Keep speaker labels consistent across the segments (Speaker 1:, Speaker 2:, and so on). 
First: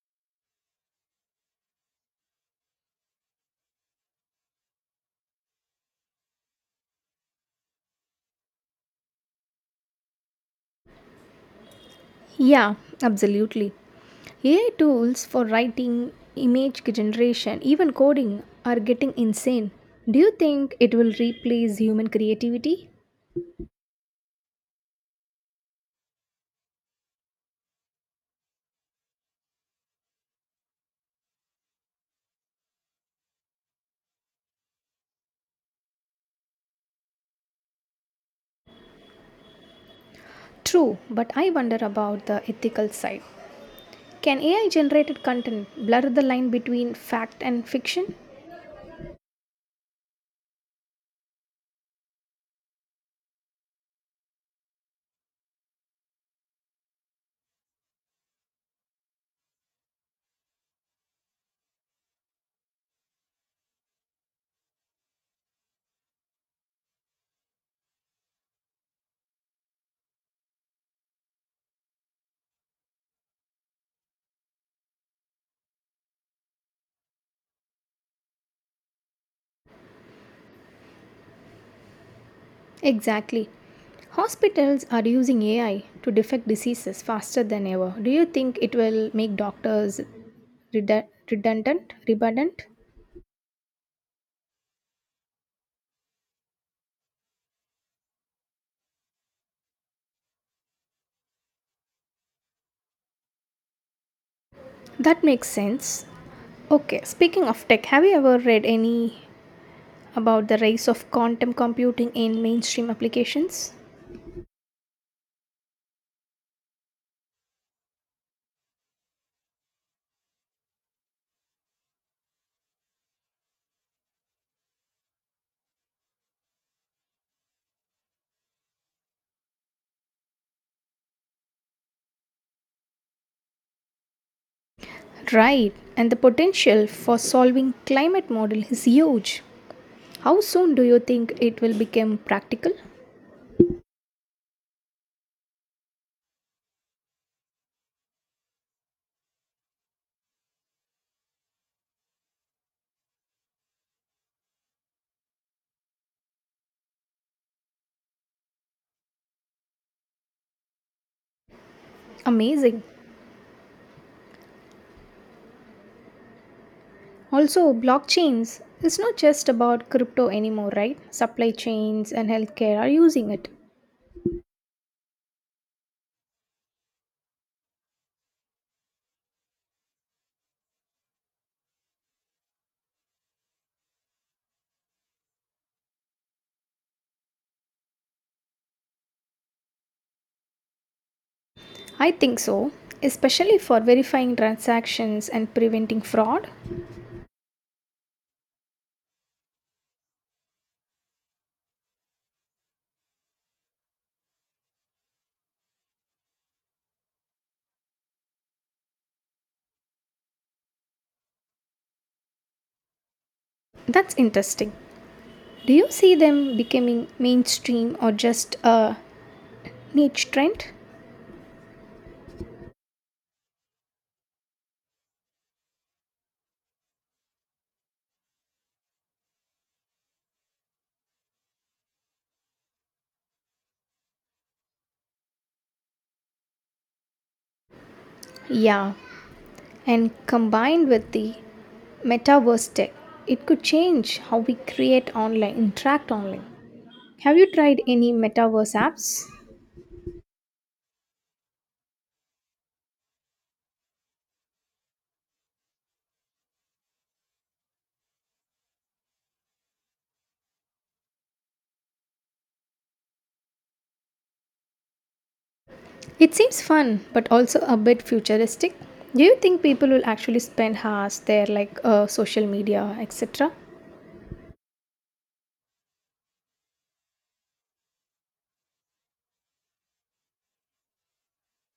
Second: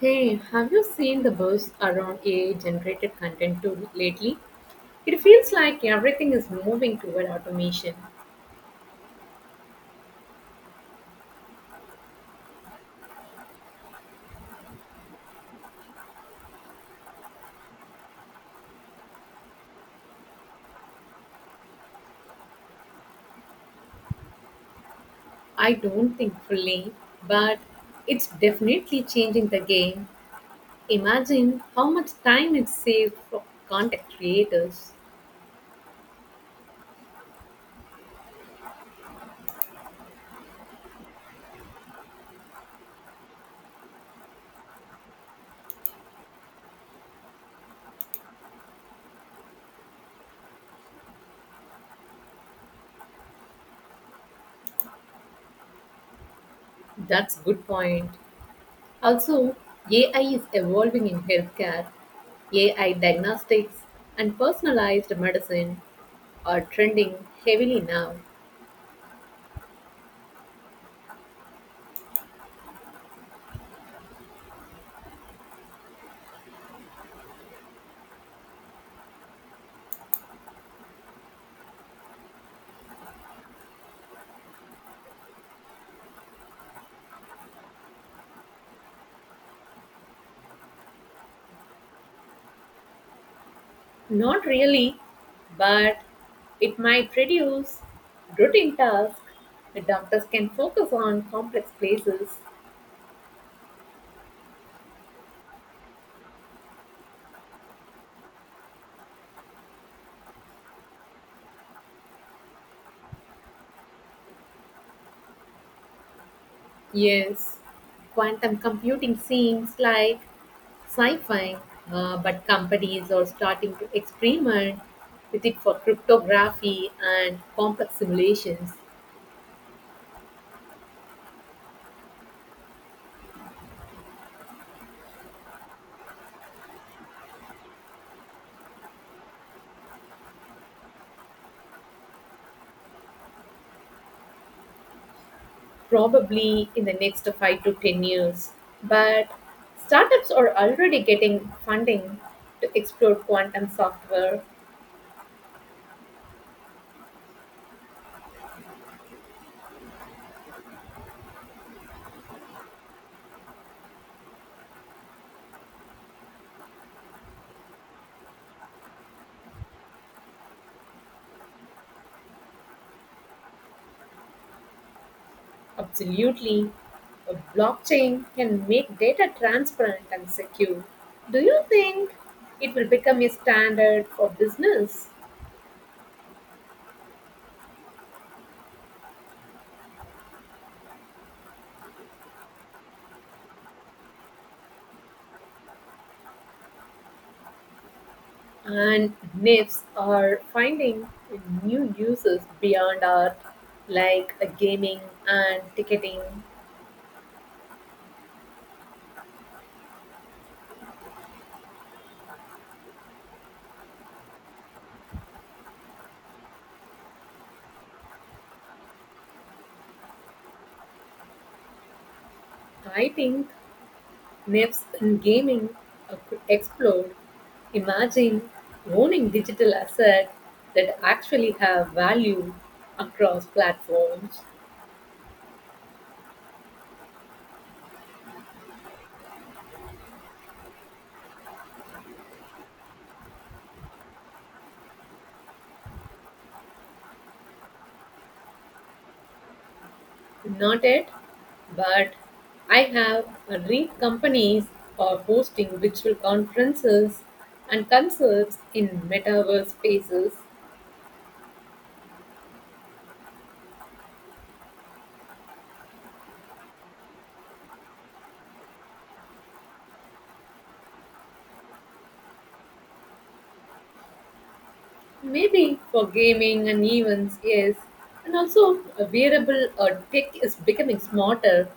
Speaker 1: Hey, have you seen the buzz around AI-generated content too lately? It feels like everything is moving toward automation.
Speaker 2: Yeah, absolutely. AI tools for writing, image generation, even coding are getting insane. Do you think it will replace human creativity?
Speaker 1: I don't think fully, but it's definitely changing the game. Imagine how much time it saves for content creators.
Speaker 2: True, but I wonder about the ethical side. Can AI generated content blur the line between fact and fiction?
Speaker 1: That's good point. Also, AI is evolving in healthcare. AI diagnostics and personalized medicine are trending heavily now.
Speaker 2: Exactly. Hospitals are using AI to detect diseases faster than ever. Do you think it will make doctors redundant? Redundant?
Speaker 1: Not really, but it might reduce routine tasks. The doctors can focus on complex places.
Speaker 2: That makes sense. Okay, speaking of tech, have you ever read any about the rise of quantum computing in mainstream applications?
Speaker 1: Yes, quantum computing seems like sci fi, but companies are starting to experiment with it for cryptography and complex simulations,
Speaker 2: Right, and the potential for solving climate model is huge. How soon do you think it will become practical?
Speaker 1: probably in the next 5 to 10 years. But startups are already getting funding to explore quantum software.
Speaker 2: Amazing. Also, blockchains is not just about crypto anymore, right? Supply chains and healthcare are using it.
Speaker 1: Absolutely. A blockchain can make data transparent and secure. Do you think it will become a standard for business?
Speaker 2: I think so, especially for verifying transactions and preventing fraud.
Speaker 1: And NIFs are finding new uses beyond art, like gaming and ticketing.
Speaker 2: That's interesting. Do you see them becoming mainstream or just a niche trend?
Speaker 1: I think NIFs in gaming could explode. Imagine owning digital assets that actually have value across platforms.
Speaker 2: Yeah, and combined with the metaverse tech, it could change how we create online, interact online. Have you tried any metaverse apps?
Speaker 1: Not yet, but I have read companies are hosting virtual conferences and concerts in metaverse spaces,
Speaker 2: It seems fun, but also a bit futuristic. Do you think people will actually spend hours there, like social media, etc.?
Speaker 1: maybe for gaming and events, yes. And also, a wearable or tech is becoming smarter.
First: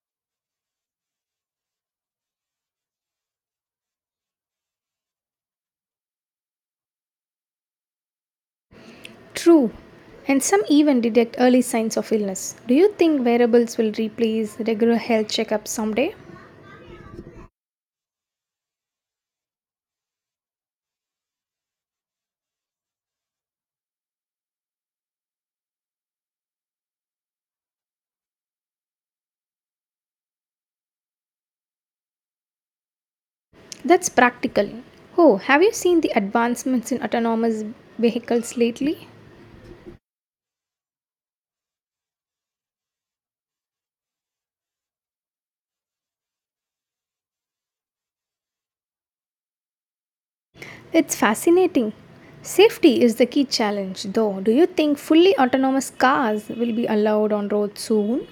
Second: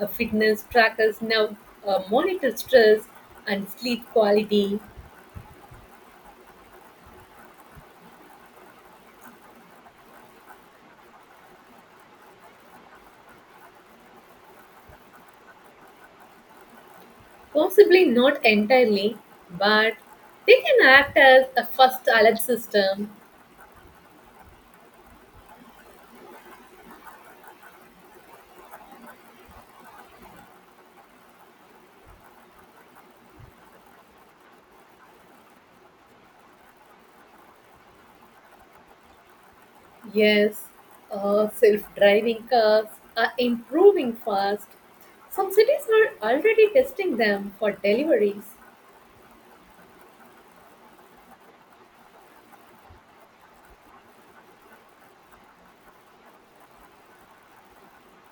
Speaker 1: Fitness trackers now monitor stress and sleep quality,
Speaker 2: True. And some even detect early signs of illness. Do you think wearables will replace regular health checkups someday?
Speaker 1: possibly not entirely, but they can act as a first alert system.
Speaker 2: That's practical. Oh, have you seen the advancements in autonomous vehicles lately?
Speaker 1: Yes, self-driving cars are improving fast. Some cities are already testing them for deliveries.
Speaker 2: It's fascinating. Safety is the key challenge, though. Do you think fully autonomous cars will be allowed on roads soon?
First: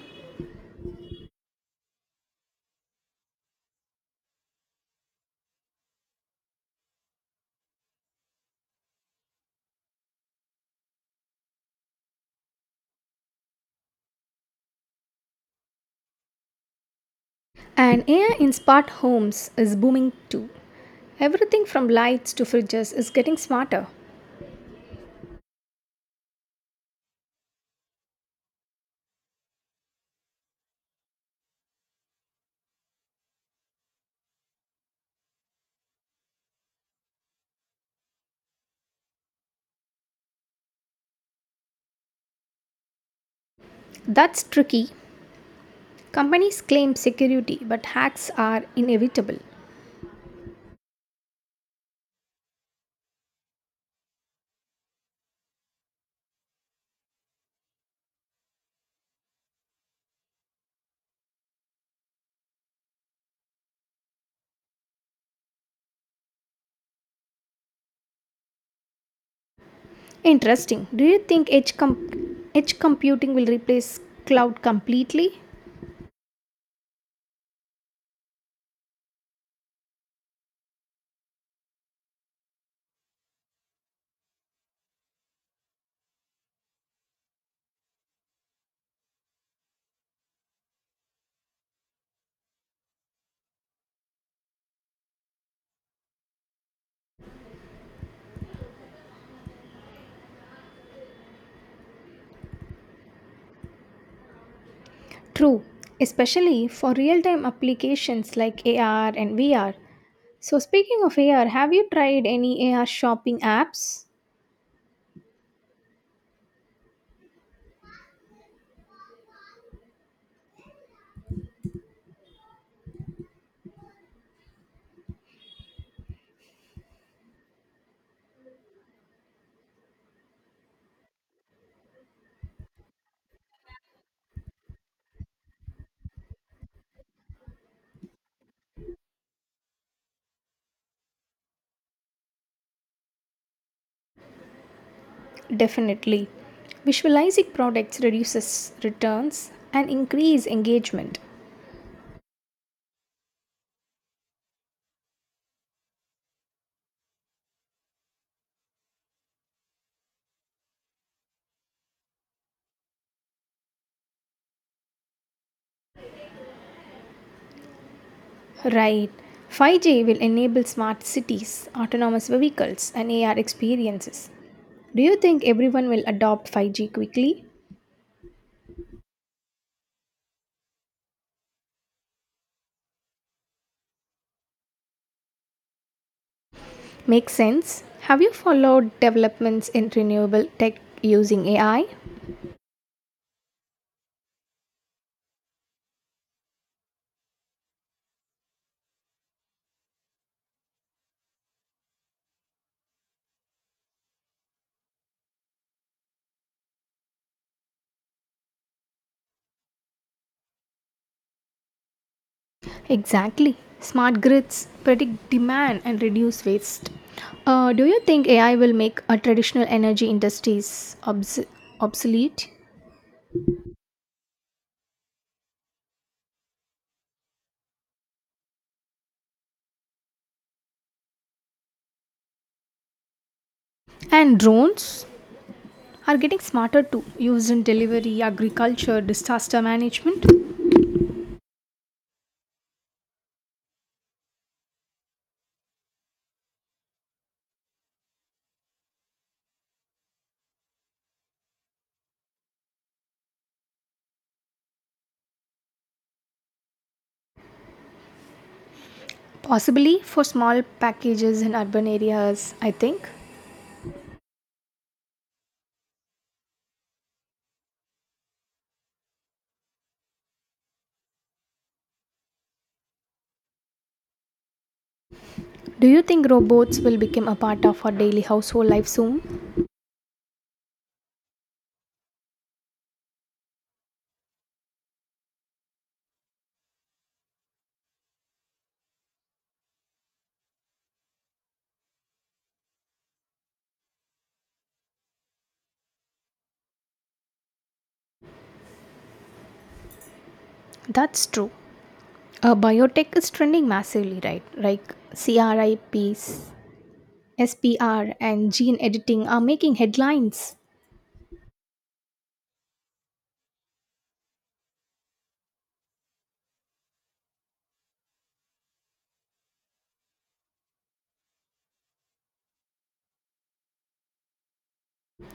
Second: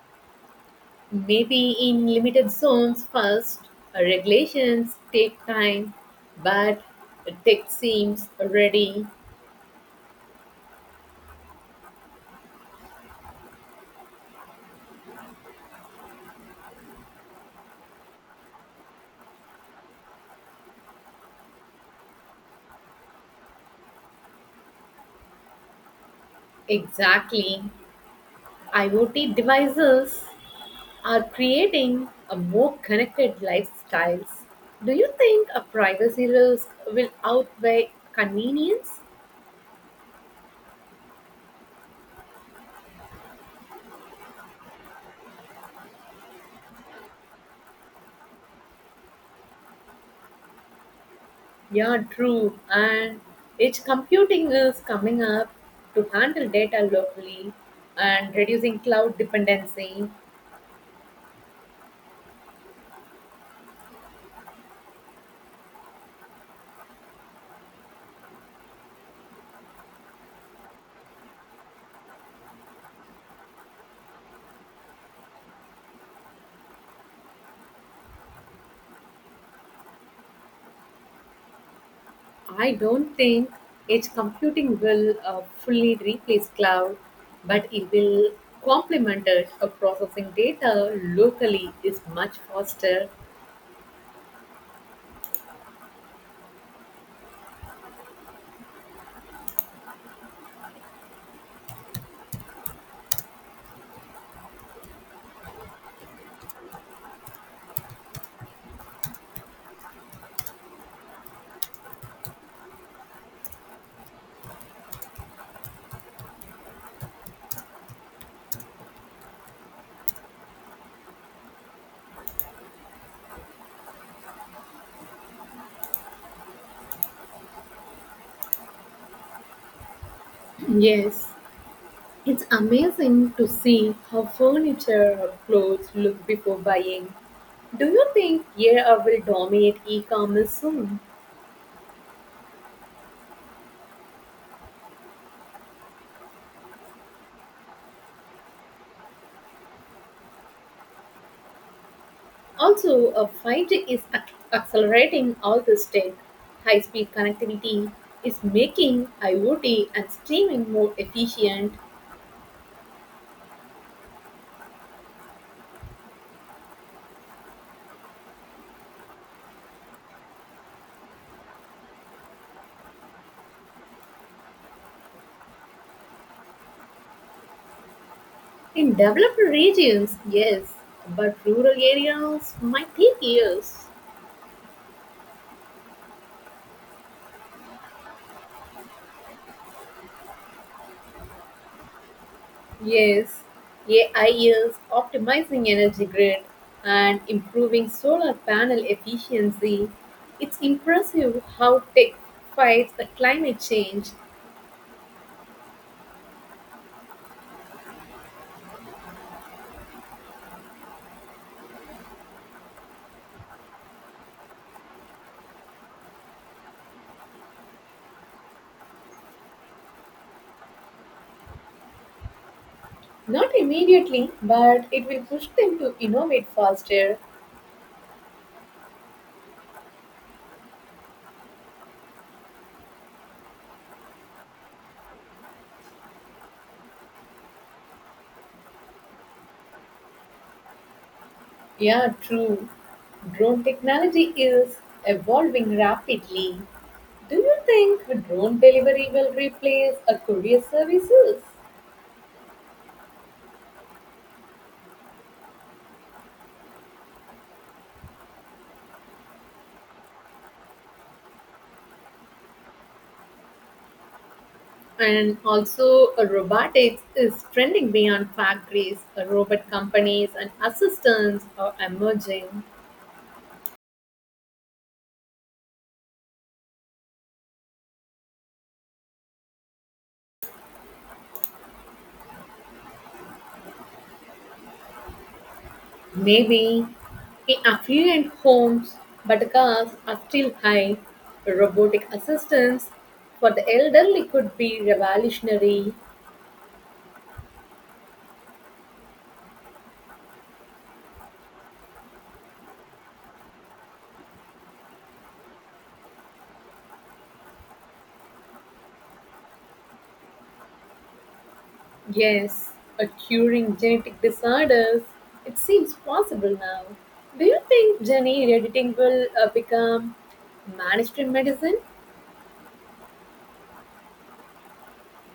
Speaker 1: Maybe in limited zones first, regulations take time, but tech seems ready.
Speaker 2: And AI in smart homes is booming too. Everything from lights to fridges is getting smarter.
Speaker 1: Exactly. IoT devices are creating a more connected lifestyles. Do you think a privacy risk will outweigh convenience?
Speaker 2: That's tricky. Companies claim security, but hacks are inevitable.
Speaker 1: Yeah, true. And edge computing is coming up to handle data locally and reducing cloud dependency.
Speaker 2: Interesting. Do you think edge computing will replace cloud completely?
Speaker 1: I don't think edge computing will fully replace cloud, but it will complement it. Processing data locally is much faster.
Speaker 2: True, especially for real time applications like AR and VR. So, speaking of AR, have you tried any AR shopping apps?
Speaker 1: Yes, it's amazing to see how furniture or clothes look before buying. Do you think AI will dominate e-commerce soon?
Speaker 2: Definitely. Visualizing products reduces returns and increase engagement.
Speaker 1: Also, 5G is accelerating all this tech. High speed connectivity is making IoT and streaming more efficient
Speaker 2: Right. 5G will enable smart cities, autonomous vehicles, and AR experiences. Do you think everyone will adopt 5G quickly?
Speaker 1: in developed regions, yes, but rural areas might take years.
Speaker 2: Makes sense. Have you followed developments in renewable tech using AI?
Speaker 1: Yes, AI is optimizing energy grid and improving solar panel efficiency. It's impressive how tech fights the climate change.
Speaker 2: Exactly. Smart grids predict demand and reduce waste. Do you think AI will make traditional energy industries obsolete?
Speaker 1: Not immediately, but it will push them to innovate faster.
Speaker 2: And drones are getting smarter too, used in delivery, agriculture, disaster management,
Speaker 1: Yeah, true. Drone technology is evolving rapidly. Do you think drone delivery will replace a courier services?
Speaker 2: possibly for small packages in urban areas, I think.
Speaker 1: And also, robotics is trending beyond factories. Robot companies and assistants are emerging.
Speaker 2: Do you think robots will become a part of our daily household life soon?
Speaker 1: Maybe. In affluent homes, but costs are still high. Robotic assistance for the elderly could be revolutionary.
Speaker 2: That's true. Biotech is trending massively, right? Like CRIPs SPR and gene editing are making headlines.
Speaker 1: Yes, a curing genetic disorders. It seems possible now. Do you think gene editing will become mainstream medicine?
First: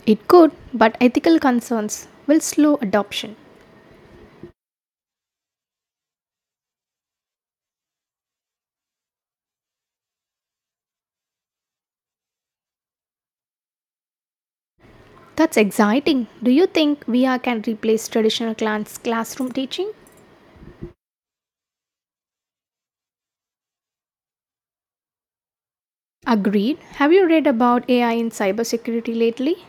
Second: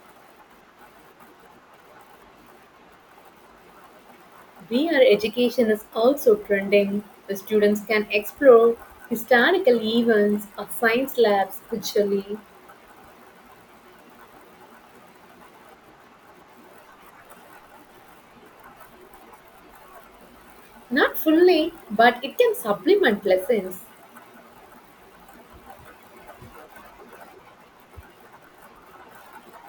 Speaker 2: It could, but ethical concerns will slow adoption.
Speaker 1: We are education is also trending. The students can explore historical events or science labs virtually.
Speaker 2: That's exciting. Do you think VR can replace traditional classroom teaching?
Speaker 1: Not fully, but it can supplement lessons.
Speaker 2: Agreed. Have you read about AI in cybersecurity lately?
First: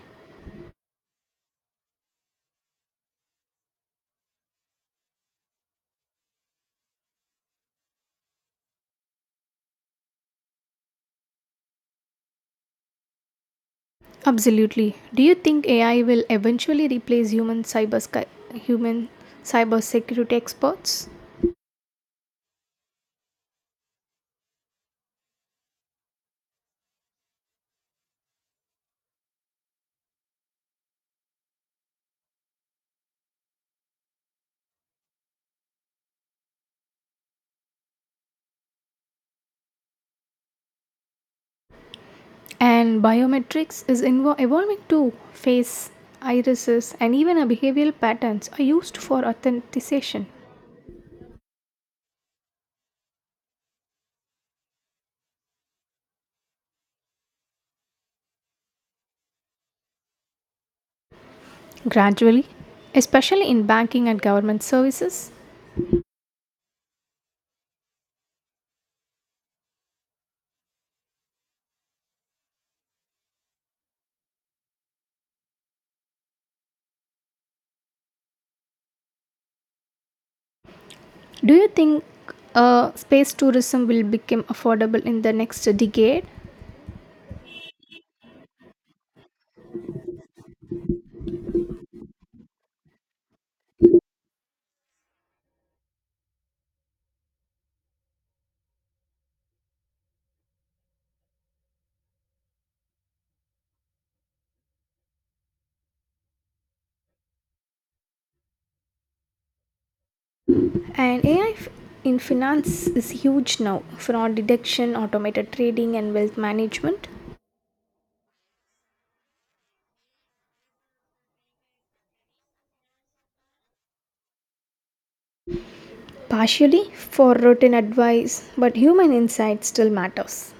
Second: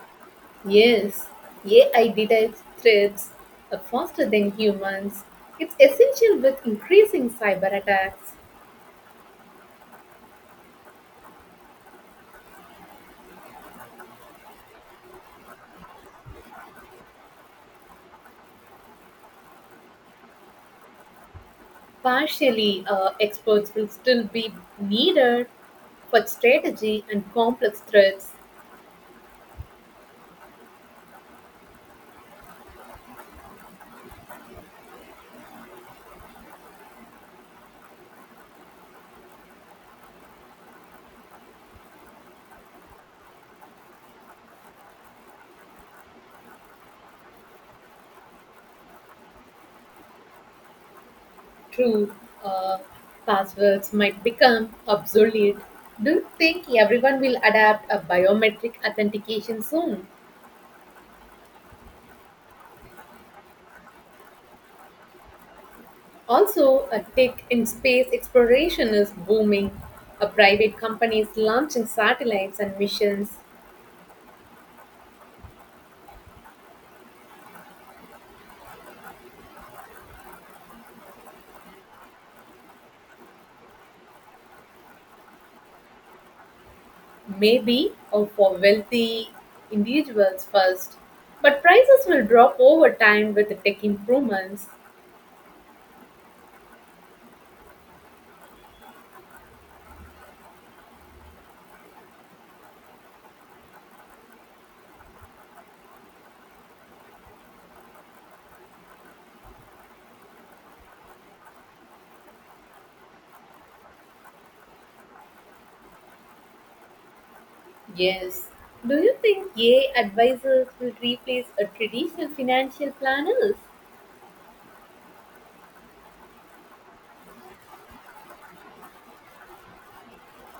Speaker 1: Yes, AI detects threats are faster than humans. It's essential with increasing cyber attacks.
Speaker 2: Absolutely. Do you think AI will eventually replace human cybersecurity experts?
Speaker 1: Partially, experts will still be needed for strategy and complex threats.
Speaker 2: And biometrics is evolving too. Face, irises, and even our behavioral patterns are used for authentication.
Speaker 1: True, uh, passwords might become obsolete. Do you think everyone will adapt a biometric authentication soon?
Speaker 2: Gradually, especially in banking and government services,
Speaker 1: Also, a tech in space exploration is booming. A private companies launching satellites and missions
Speaker 2: do you think space tourism will become affordable in the next decade?
Speaker 1: may be of for wealthy individuals first, but prices will drop over time with the tech improvements.
Speaker 2: And AI in finance is huge now. Fraud detection, automated trading, and wealth management.
Speaker 1: Yes. Do you think AI advisors will replace a traditional financial planners?
Speaker 2: Partially for routine advice, but human insight still matters.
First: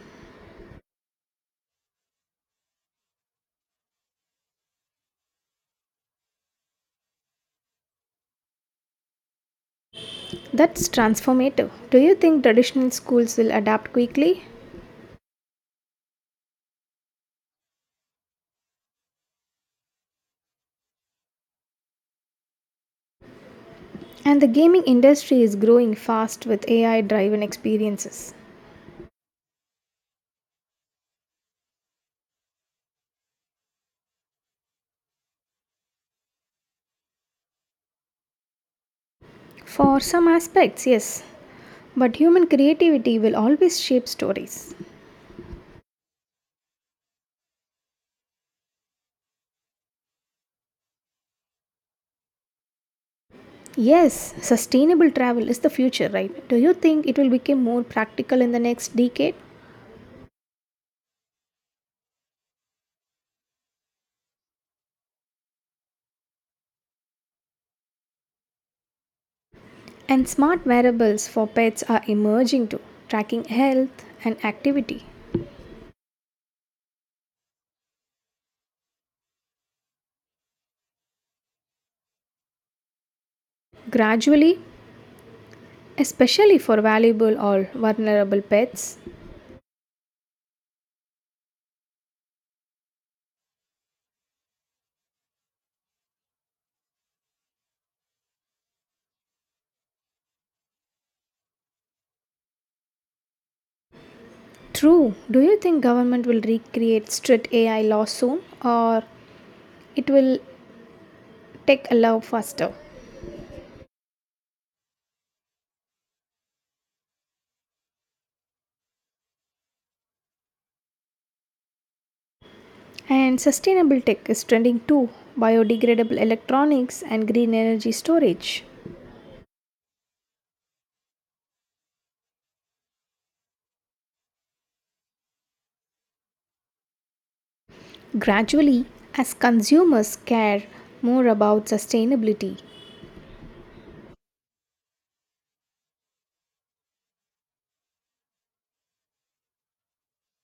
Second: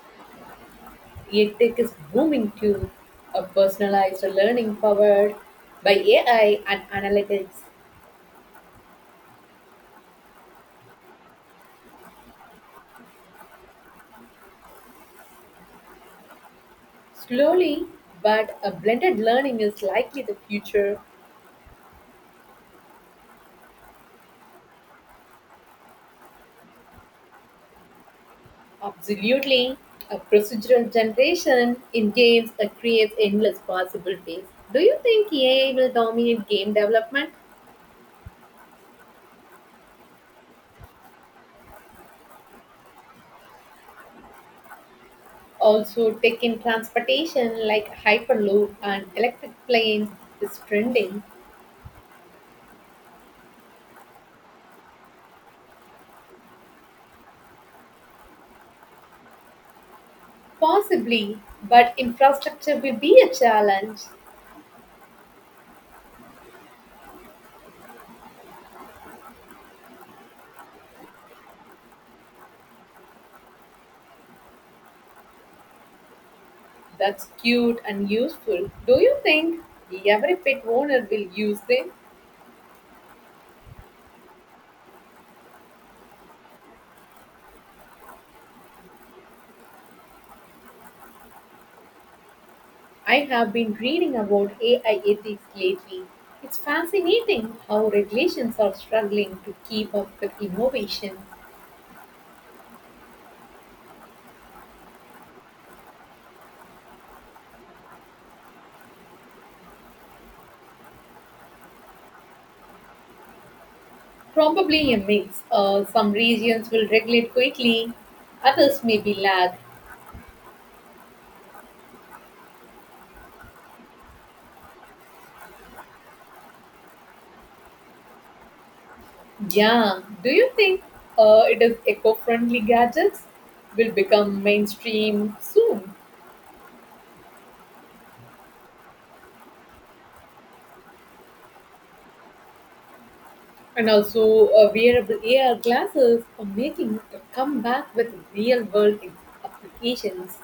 Speaker 1: EdTech is booming too. A personalized learning powered by AI and analytics.
Speaker 2: That's transformative. Do you think traditional schools will adapt quickly?
Speaker 1: Slowly, but a blended learning is likely the future.
Speaker 2: And the gaming industry is growing fast with AI driven experiences.
Speaker 1: Absolutely. A procedural generation in games that creates endless possibilities. Do you think AI will dominate game development?
Speaker 2: For some aspects, yes, but human creativity will always shape stories.
Speaker 1: Also, tech in transportation like Hyperloop and electric planes is trending.
Speaker 2: Yes, sustainable travel is the future, right? Do you think it will become more practical in the next decade?
Speaker 1: Possibly, but infrastructure will be a challenge.
Speaker 2: And smart wearables for pets are emerging too, tracking health and activity.
Speaker 1: That's cute and useful. Do you think every pet owner will use them?
Speaker 2: Gradually, especially for valuable or vulnerable pets.
Speaker 1: I have been reading about AI ethics lately. It's fascinating how regulations are struggling to keep up with innovation.
Speaker 2: True. Do you think government will recreate strict AI laws soon or it will take a love faster?
Speaker 1: Probably a mix. Some regions will regulate quickly, others may be lag.
Speaker 2: And sustainable tech is trending too, biodegradable electronics and green energy storage.
Speaker 1: Yeah, do you think it is eco friendly gadgets will become mainstream soon?
Speaker 2: Gradually, as consumers care more about sustainability.
Speaker 1: And also, wearable AR glasses are making a comeback with real world applications.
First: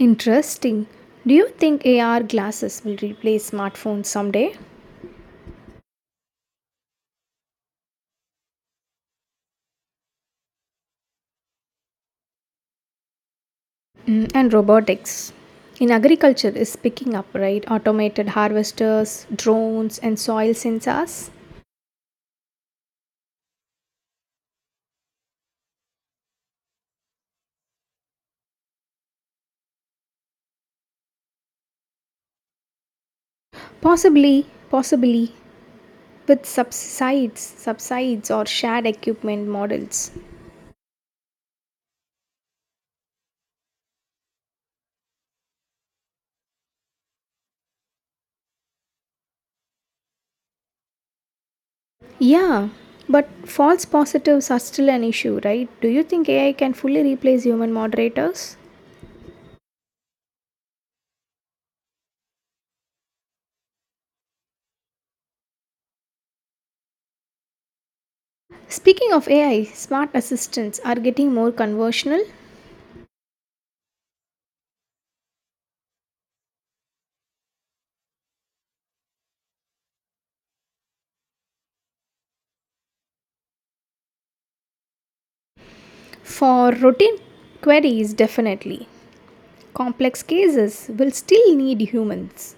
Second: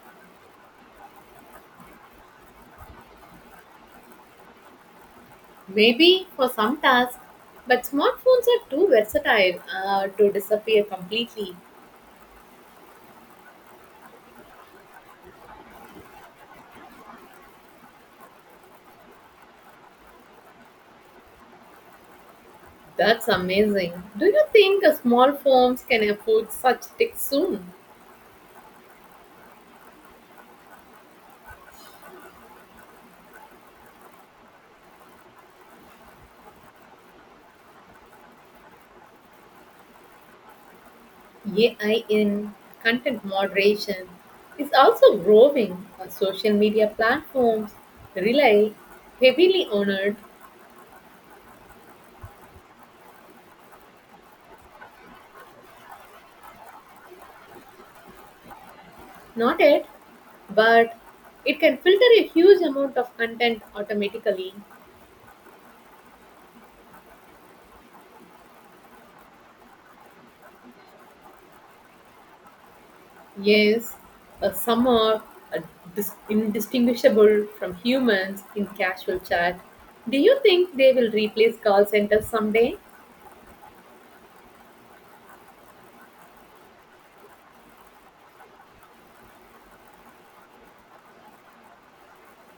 Speaker 2: Interesting. Do you think AR glasses will replace smartphones someday?
Speaker 1: Maybe for some tasks, but smartphones are too versatile to disappear completely.
Speaker 2: Mm, and robotics. In agriculture is picking up, right? Automated harvesters, drones and soil sensors.
Speaker 1: That's amazing. Do you think small firms can afford such tech soon?
Speaker 2: Possibly, possibly with subsides or shared equipment models.
Speaker 1: AI in content moderation is also growing. Social media platforms rely heavily on it,
Speaker 2: Yeah, but false positives are still an issue, right? Do you think AI can fully replace human moderators?
Speaker 1: not it, but it can filter a huge amount of content automatically.
Speaker 2: Speaking of AI, smart assistants are getting more conversational.
Speaker 1: Yes, some are uh, indistinguishable from humans in casual chat. Do you think they will replace call centers someday?
Speaker 2: For routine queries, definitely. Complex cases will still need humans.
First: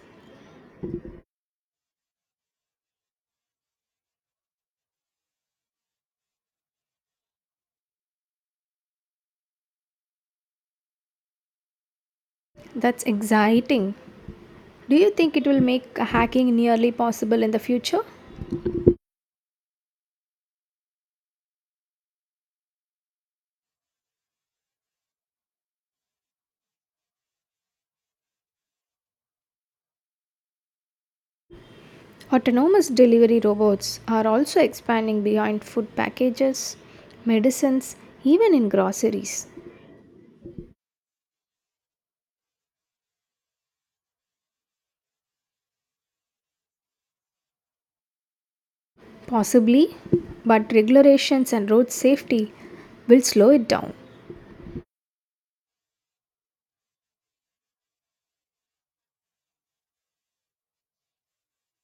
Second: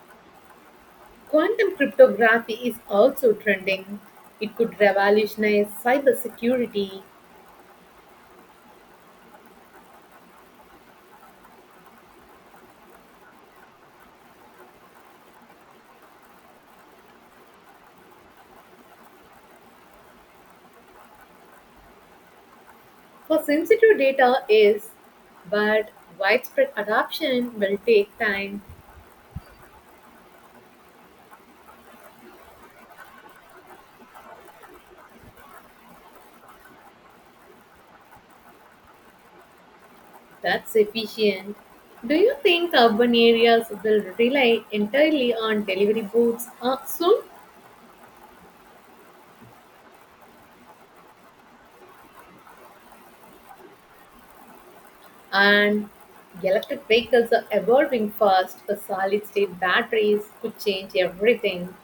Speaker 1: Quantum cryptography is also trending. It could revolutionize cybersecurity
Speaker 2: That's exciting. Do you think it will make hacking nearly possible in the future?
Speaker 1: for sensitive data is, but widespread adoption will take time.
Speaker 2: Autonomous delivery robots are also expanding beyond food packages, medicines, even in groceries.
Speaker 1: That's efficient. Do you think urban areas will rely entirely on delivery booths soon?
Speaker 2: Possibly, but regulations and road safety will slow it down.
Speaker 1: And electric vehicles are evolving fast. The solid state batteries could change everything.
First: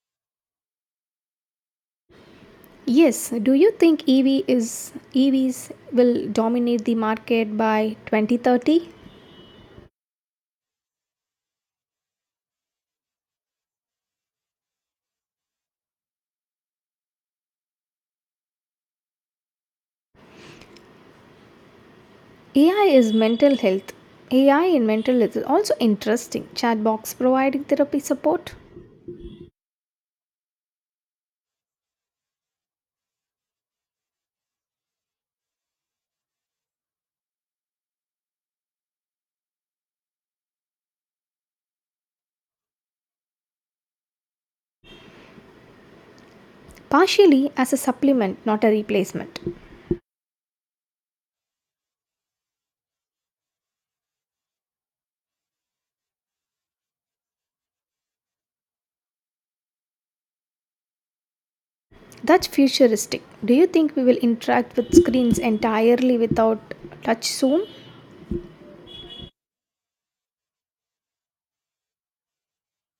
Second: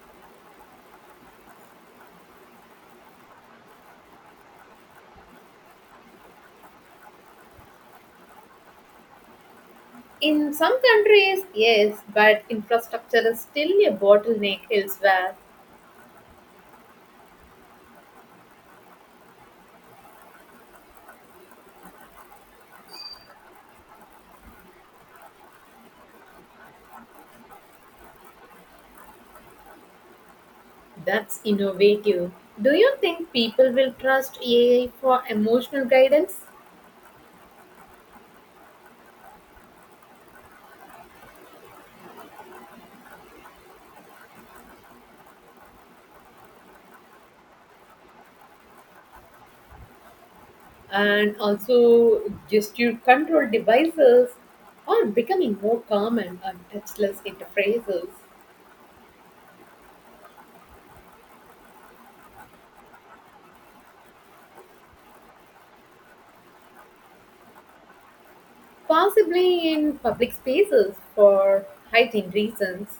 Speaker 2: Yes, do you think EV is EVs will dominate the market by 2030?
Speaker 1: In some countries, yes, but infrastructure is still a bottleneck elsewhere.
Speaker 2: AI is mental health. AI in mental health is also interesting. Chatbots providing therapy support
Speaker 1: That's innovative. Do you think people will trust AI for emotional guidance
Speaker 2: partially as a supplement, not a replacement.
Speaker 1: and also gesture control devices are becoming more common on touchless interfaces,
Speaker 2: That's futuristic. Do you think we will interact with screens entirely without touch soon?
Speaker 1: possibly in public spaces for hygiene reasons?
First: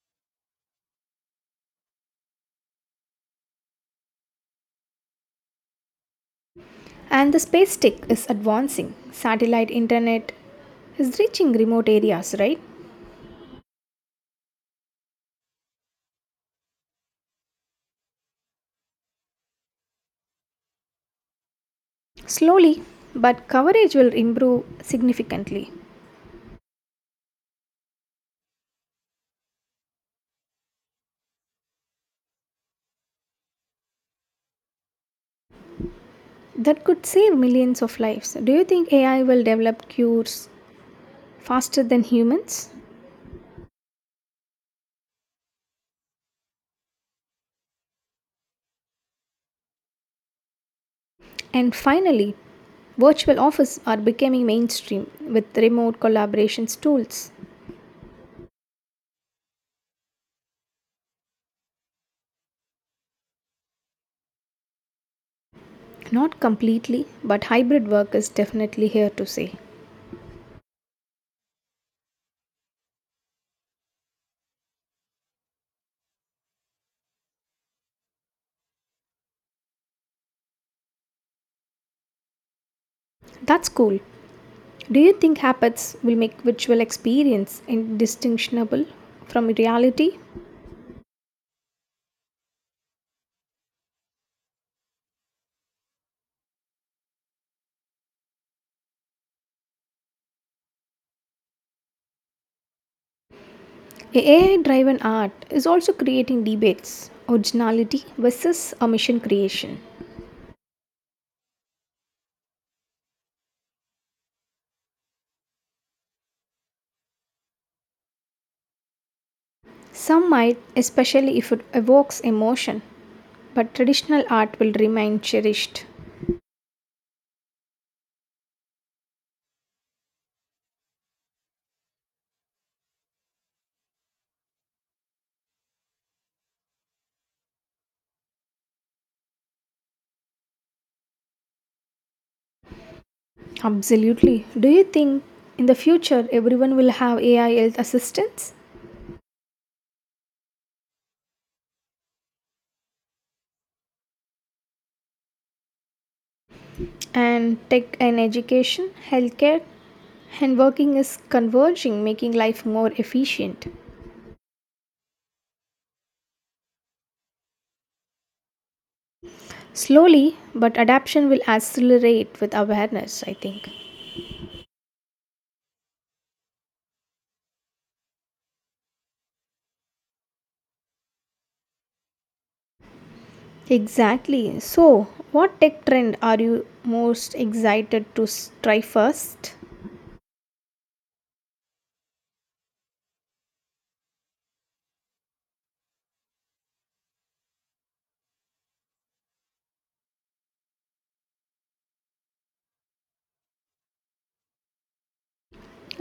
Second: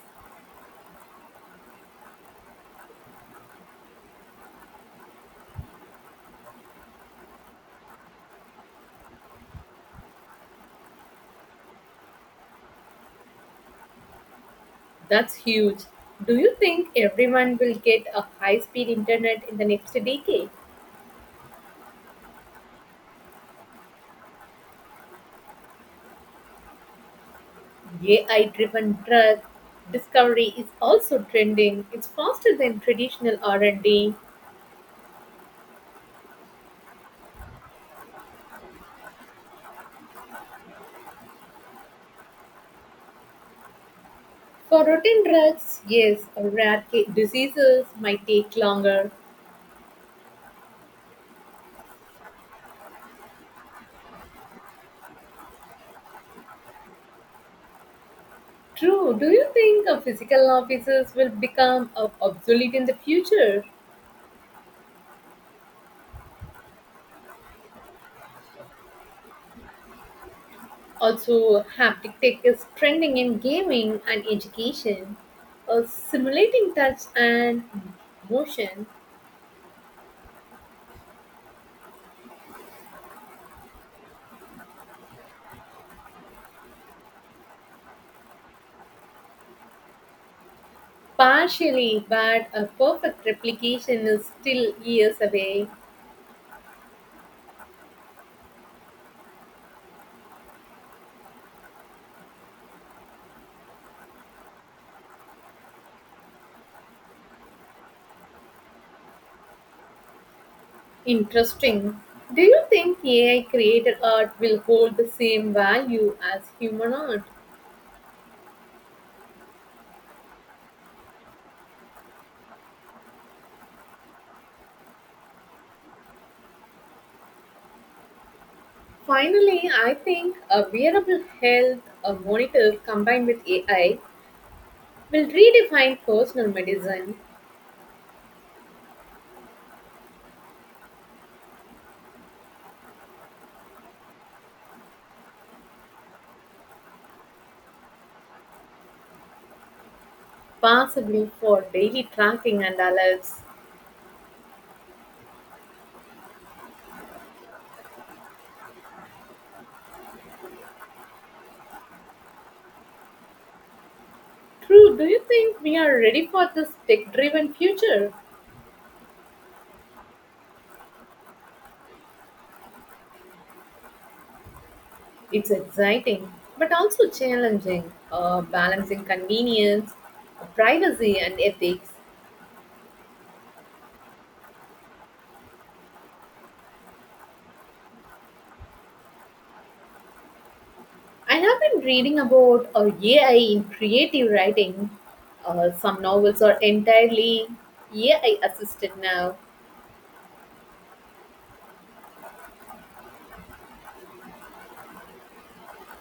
Speaker 2: And the space stick is advancing. Satellite internet is reaching remote areas, right?
Speaker 1: That's huge. Do you think everyone will get a high speed internet in the next decade?
Speaker 2: Slowly, but coverage will improve significantly.
Speaker 1: AI driven drug discovery is also trending. It's faster than traditional R&D.
Speaker 2: That could save millions of lives. Do you think AI will develop cures faster than humans?
Speaker 1: For routine drugs, yes, rare diseases might take longer.
Speaker 2: And finally, virtual offices are becoming mainstream with remote collaborations tools.
Speaker 1: True. Do you think physical offices will become obsolete in the future?
Speaker 2: Not completely, but hybrid work is definitely here to stay.
Speaker 1: Also, haptic tech is trending in gaming and education, simulating touch and motion
Speaker 2: That's cool. Do you think habits will make virtual experience indistinguishable from reality?
Speaker 1: partially, but a perfect replication is still years away.
Speaker 2: AI driven art is also creating debates originality versus omission creation.
Speaker 1: Interesting. Do you think AI created art will hold the same value as human art?
Speaker 2: Some might, especially if it evokes emotion, but traditional art will remain cherished.
Speaker 1: Finally, I think a wearable health a monitor combined with AI will redefine personal medicine.
Speaker 2: Absolutely. Do you think in the future everyone will have AI health assistants?
Speaker 1: Possibly for daily tracking and alerts.
Speaker 2: And tech and education, healthcare, and working is converging, making life more efficient.
Speaker 1: True, do you think we are ready for this tech driven future?
Speaker 2: Slowly, but adaption will accelerate with awareness, I think.
Speaker 1: It's exciting, but also challenging, balancing convenience, privacy, and ethics.
Speaker 2: Exactly. So, what tech trend are you most excited to try first?
Speaker 1: I have been reading about AI in creative writing. Some novels are entirely AI assisted now,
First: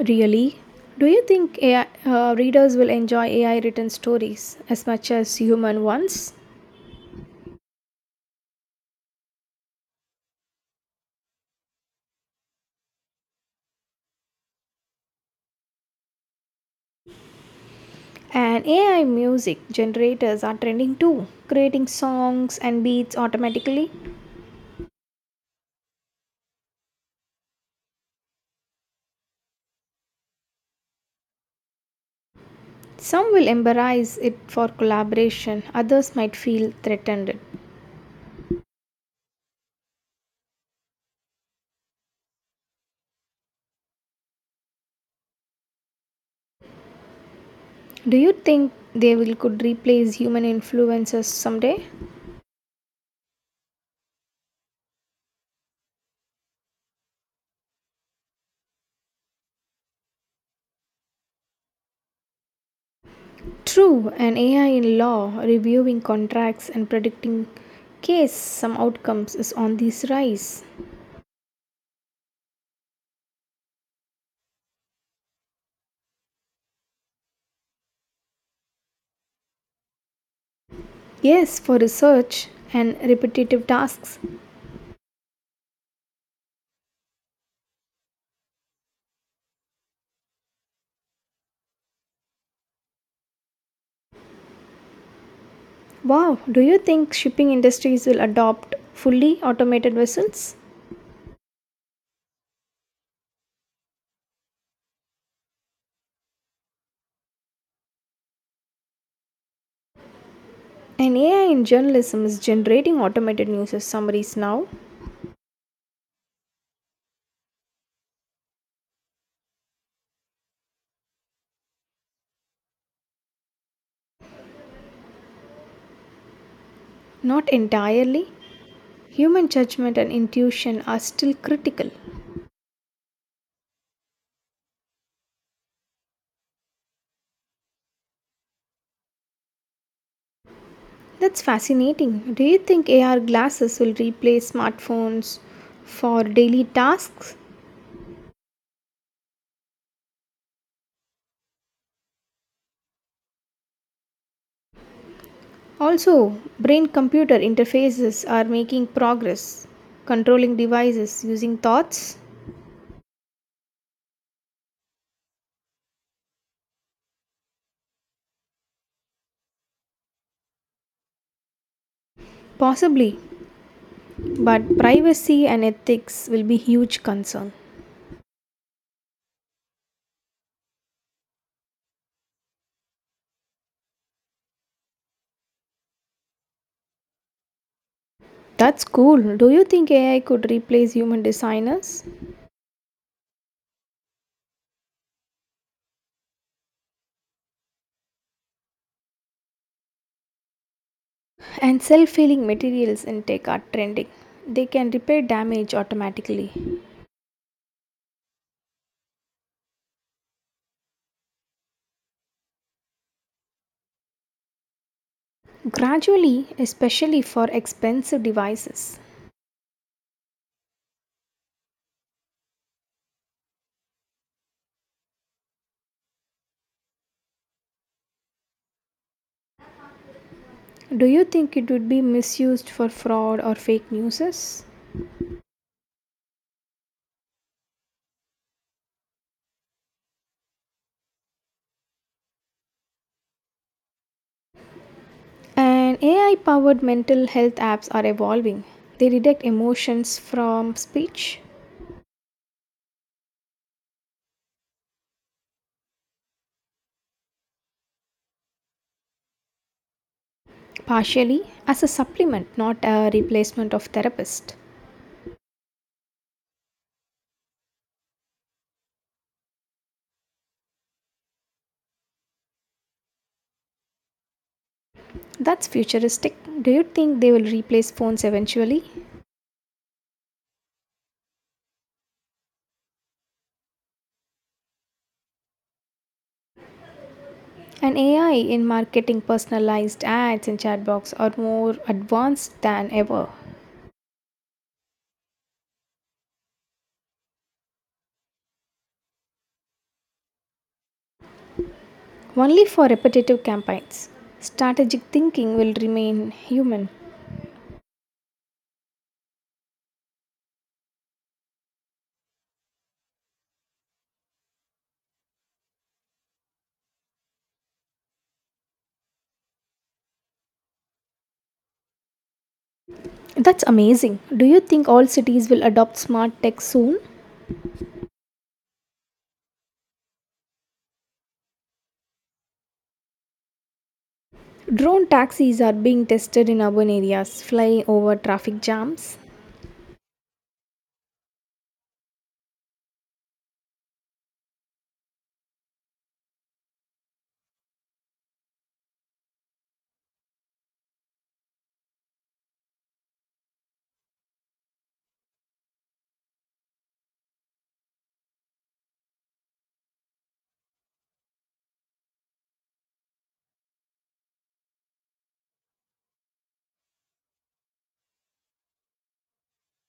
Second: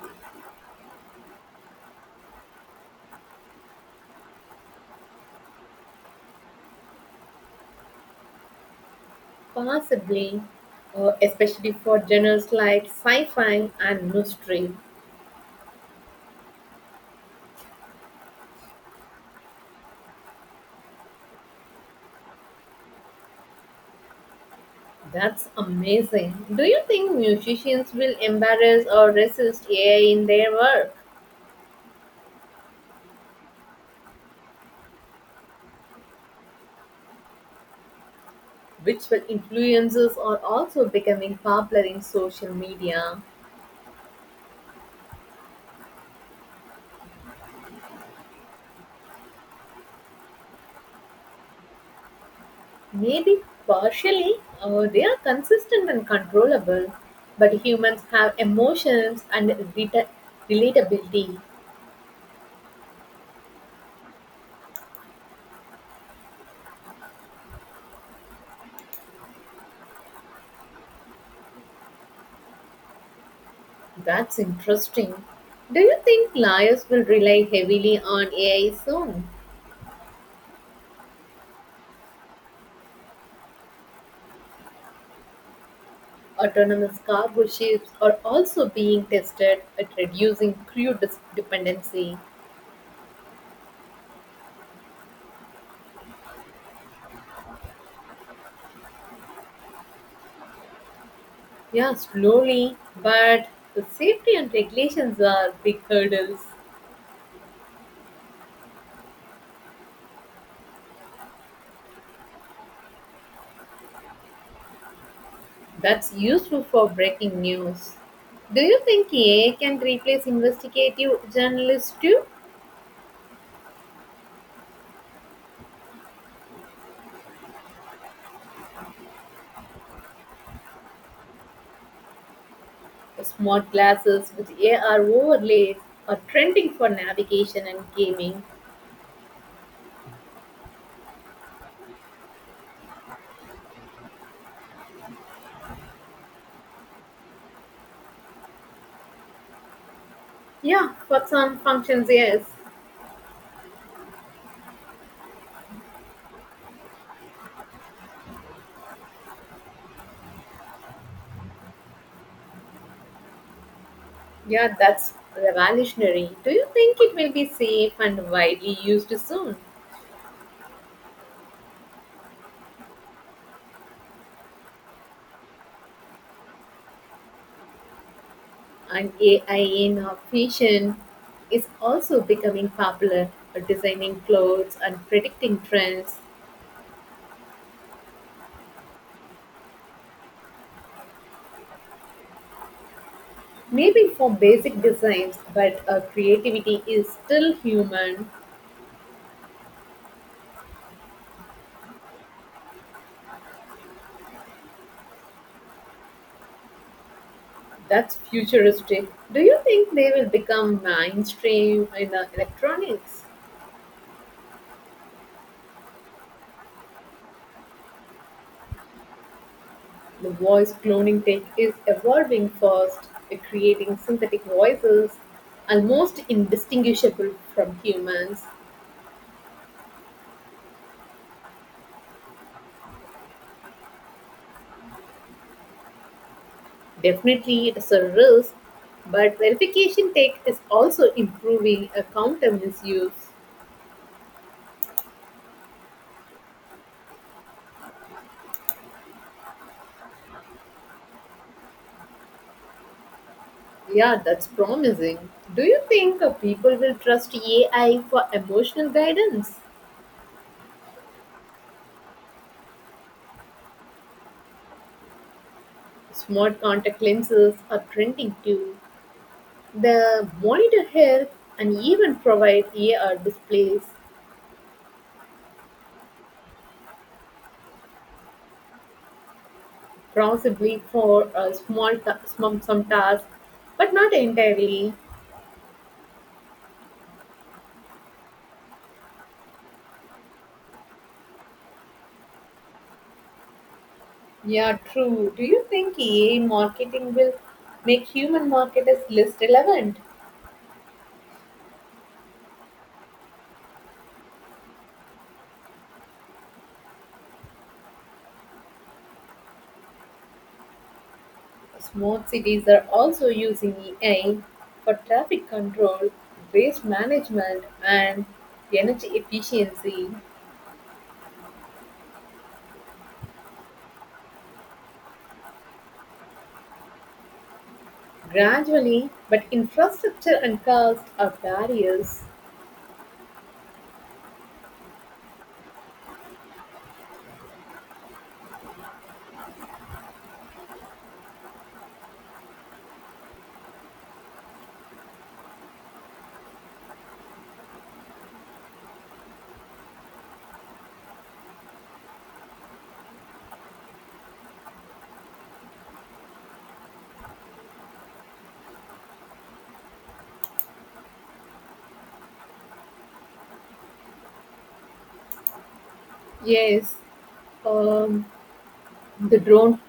Speaker 2: Really? Do you think readers will enjoy AI written stories as much as human ones?
Speaker 1: possibly, especially for genres like sci fi and mystery.
Speaker 2: And AI music generators are trending too, creating songs and beats automatically.
Speaker 1: That's amazing. Do you think musicians will embrace or resist AI in their work?
Speaker 2: Some will embrace it for collaboration, others might feel threatened.
Speaker 1: Virtual influencers are also becoming popular in social media.
Speaker 2: Do you think they will could replace human influencers someday?
Speaker 1: Maybe partially, or they are consistent and controllable, but humans have emotions and reta- relatability.
Speaker 2: True, an AI in law reviewing contracts and predicting case some outcomes is on this rise.
Speaker 1: That's interesting. Do you think lawyers will rely heavily on AI soon?
Speaker 2: Yes, for research and repetitive tasks.
Speaker 1: Autonomous cargo ships are also being tested at reducing crew dependency.
Speaker 2: Wow, do you think shipping industries will adopt fully automated vessels?
Speaker 1: Yeah, slowly, but the safety and regulations are big hurdles.
Speaker 2: And AI in journalism is generating automated news summaries now.
Speaker 1: That's useful for breaking news. Do you think AI can replace investigative journalists too?
Speaker 2: Not entirely, human judgment and intuition are still critical.
Speaker 1: Smart glasses with AR overlays are trending for navigation and gaming.
Speaker 2: That's fascinating. Do you think AR glasses will replace smartphones for daily tasks?
Speaker 1: Yeah, for some functions, yes.
Speaker 2: Also, brain computer interfaces are making progress, controlling devices using thoughts?
Speaker 1: Yeah, that's revolutionary. Do you think it will be safe and widely used soon?
Speaker 2: Possibly, but privacy and ethics will be huge concern.
Speaker 1: And AI in our fashion is also becoming popular for designing clothes and predicting trends.
Speaker 2: That's cool. Do you think AI could replace human designers?
Speaker 1: Maybe for basic designs, but creativity is still human.
Speaker 2: And self healing materials in tech are trending. They can repair damage automatically.
Speaker 1: That's futuristic. Do you think they will become mainstream in electronics?
Speaker 2: Gradually, especially for expensive devices,
Speaker 1: The voice cloning tech is evolving fast, creating synthetic voices almost indistinguishable from humans.
Speaker 2: do you think it would be misused for fraud or fake news?
Speaker 1: Definitely, it is a risk, but verification tech is also improving a counter misuse.
Speaker 2: And AI powered mental health apps are evolving. They detect emotions from speech,
Speaker 1: Yeah, that's promising. Do you think people will trust AI for emotional guidance?
Speaker 2: partially as a supplement, not a replacement of therapist.
Speaker 1: Smart contact lenses are trending too. The monitor help and even provide AR displays.
Speaker 2: That's futuristic. Do you think they will replace phones eventually?
Speaker 1: Possibly for a small some task, but not entirely.
Speaker 2: And AI in marketing, personalized ads, and chatbots are more advanced than ever.
Speaker 1: Yeah, true. Do you think AI marketing will make human marketers less relevant?
Speaker 2: Only for repetitive campaigns. Strategic thinking will remain human.
Speaker 1: Smart cities are also using AI for traffic control, waste management, and energy efficiency.
Speaker 2: That's amazing. Do you think all cities will adopt smart tech soon?
Speaker 1: Gradually, but infrastructure and cost are barriers.
Speaker 2: Drone taxis are being tested in urban areas, flying over traffic jams.
Speaker 1: Yes, um, the drone.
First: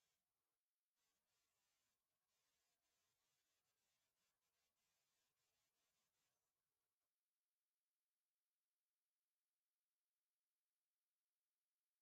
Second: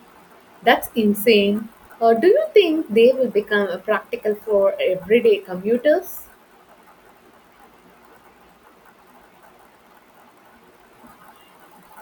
Speaker 1: That's insane. Do you think they will become practical for everyday commuters?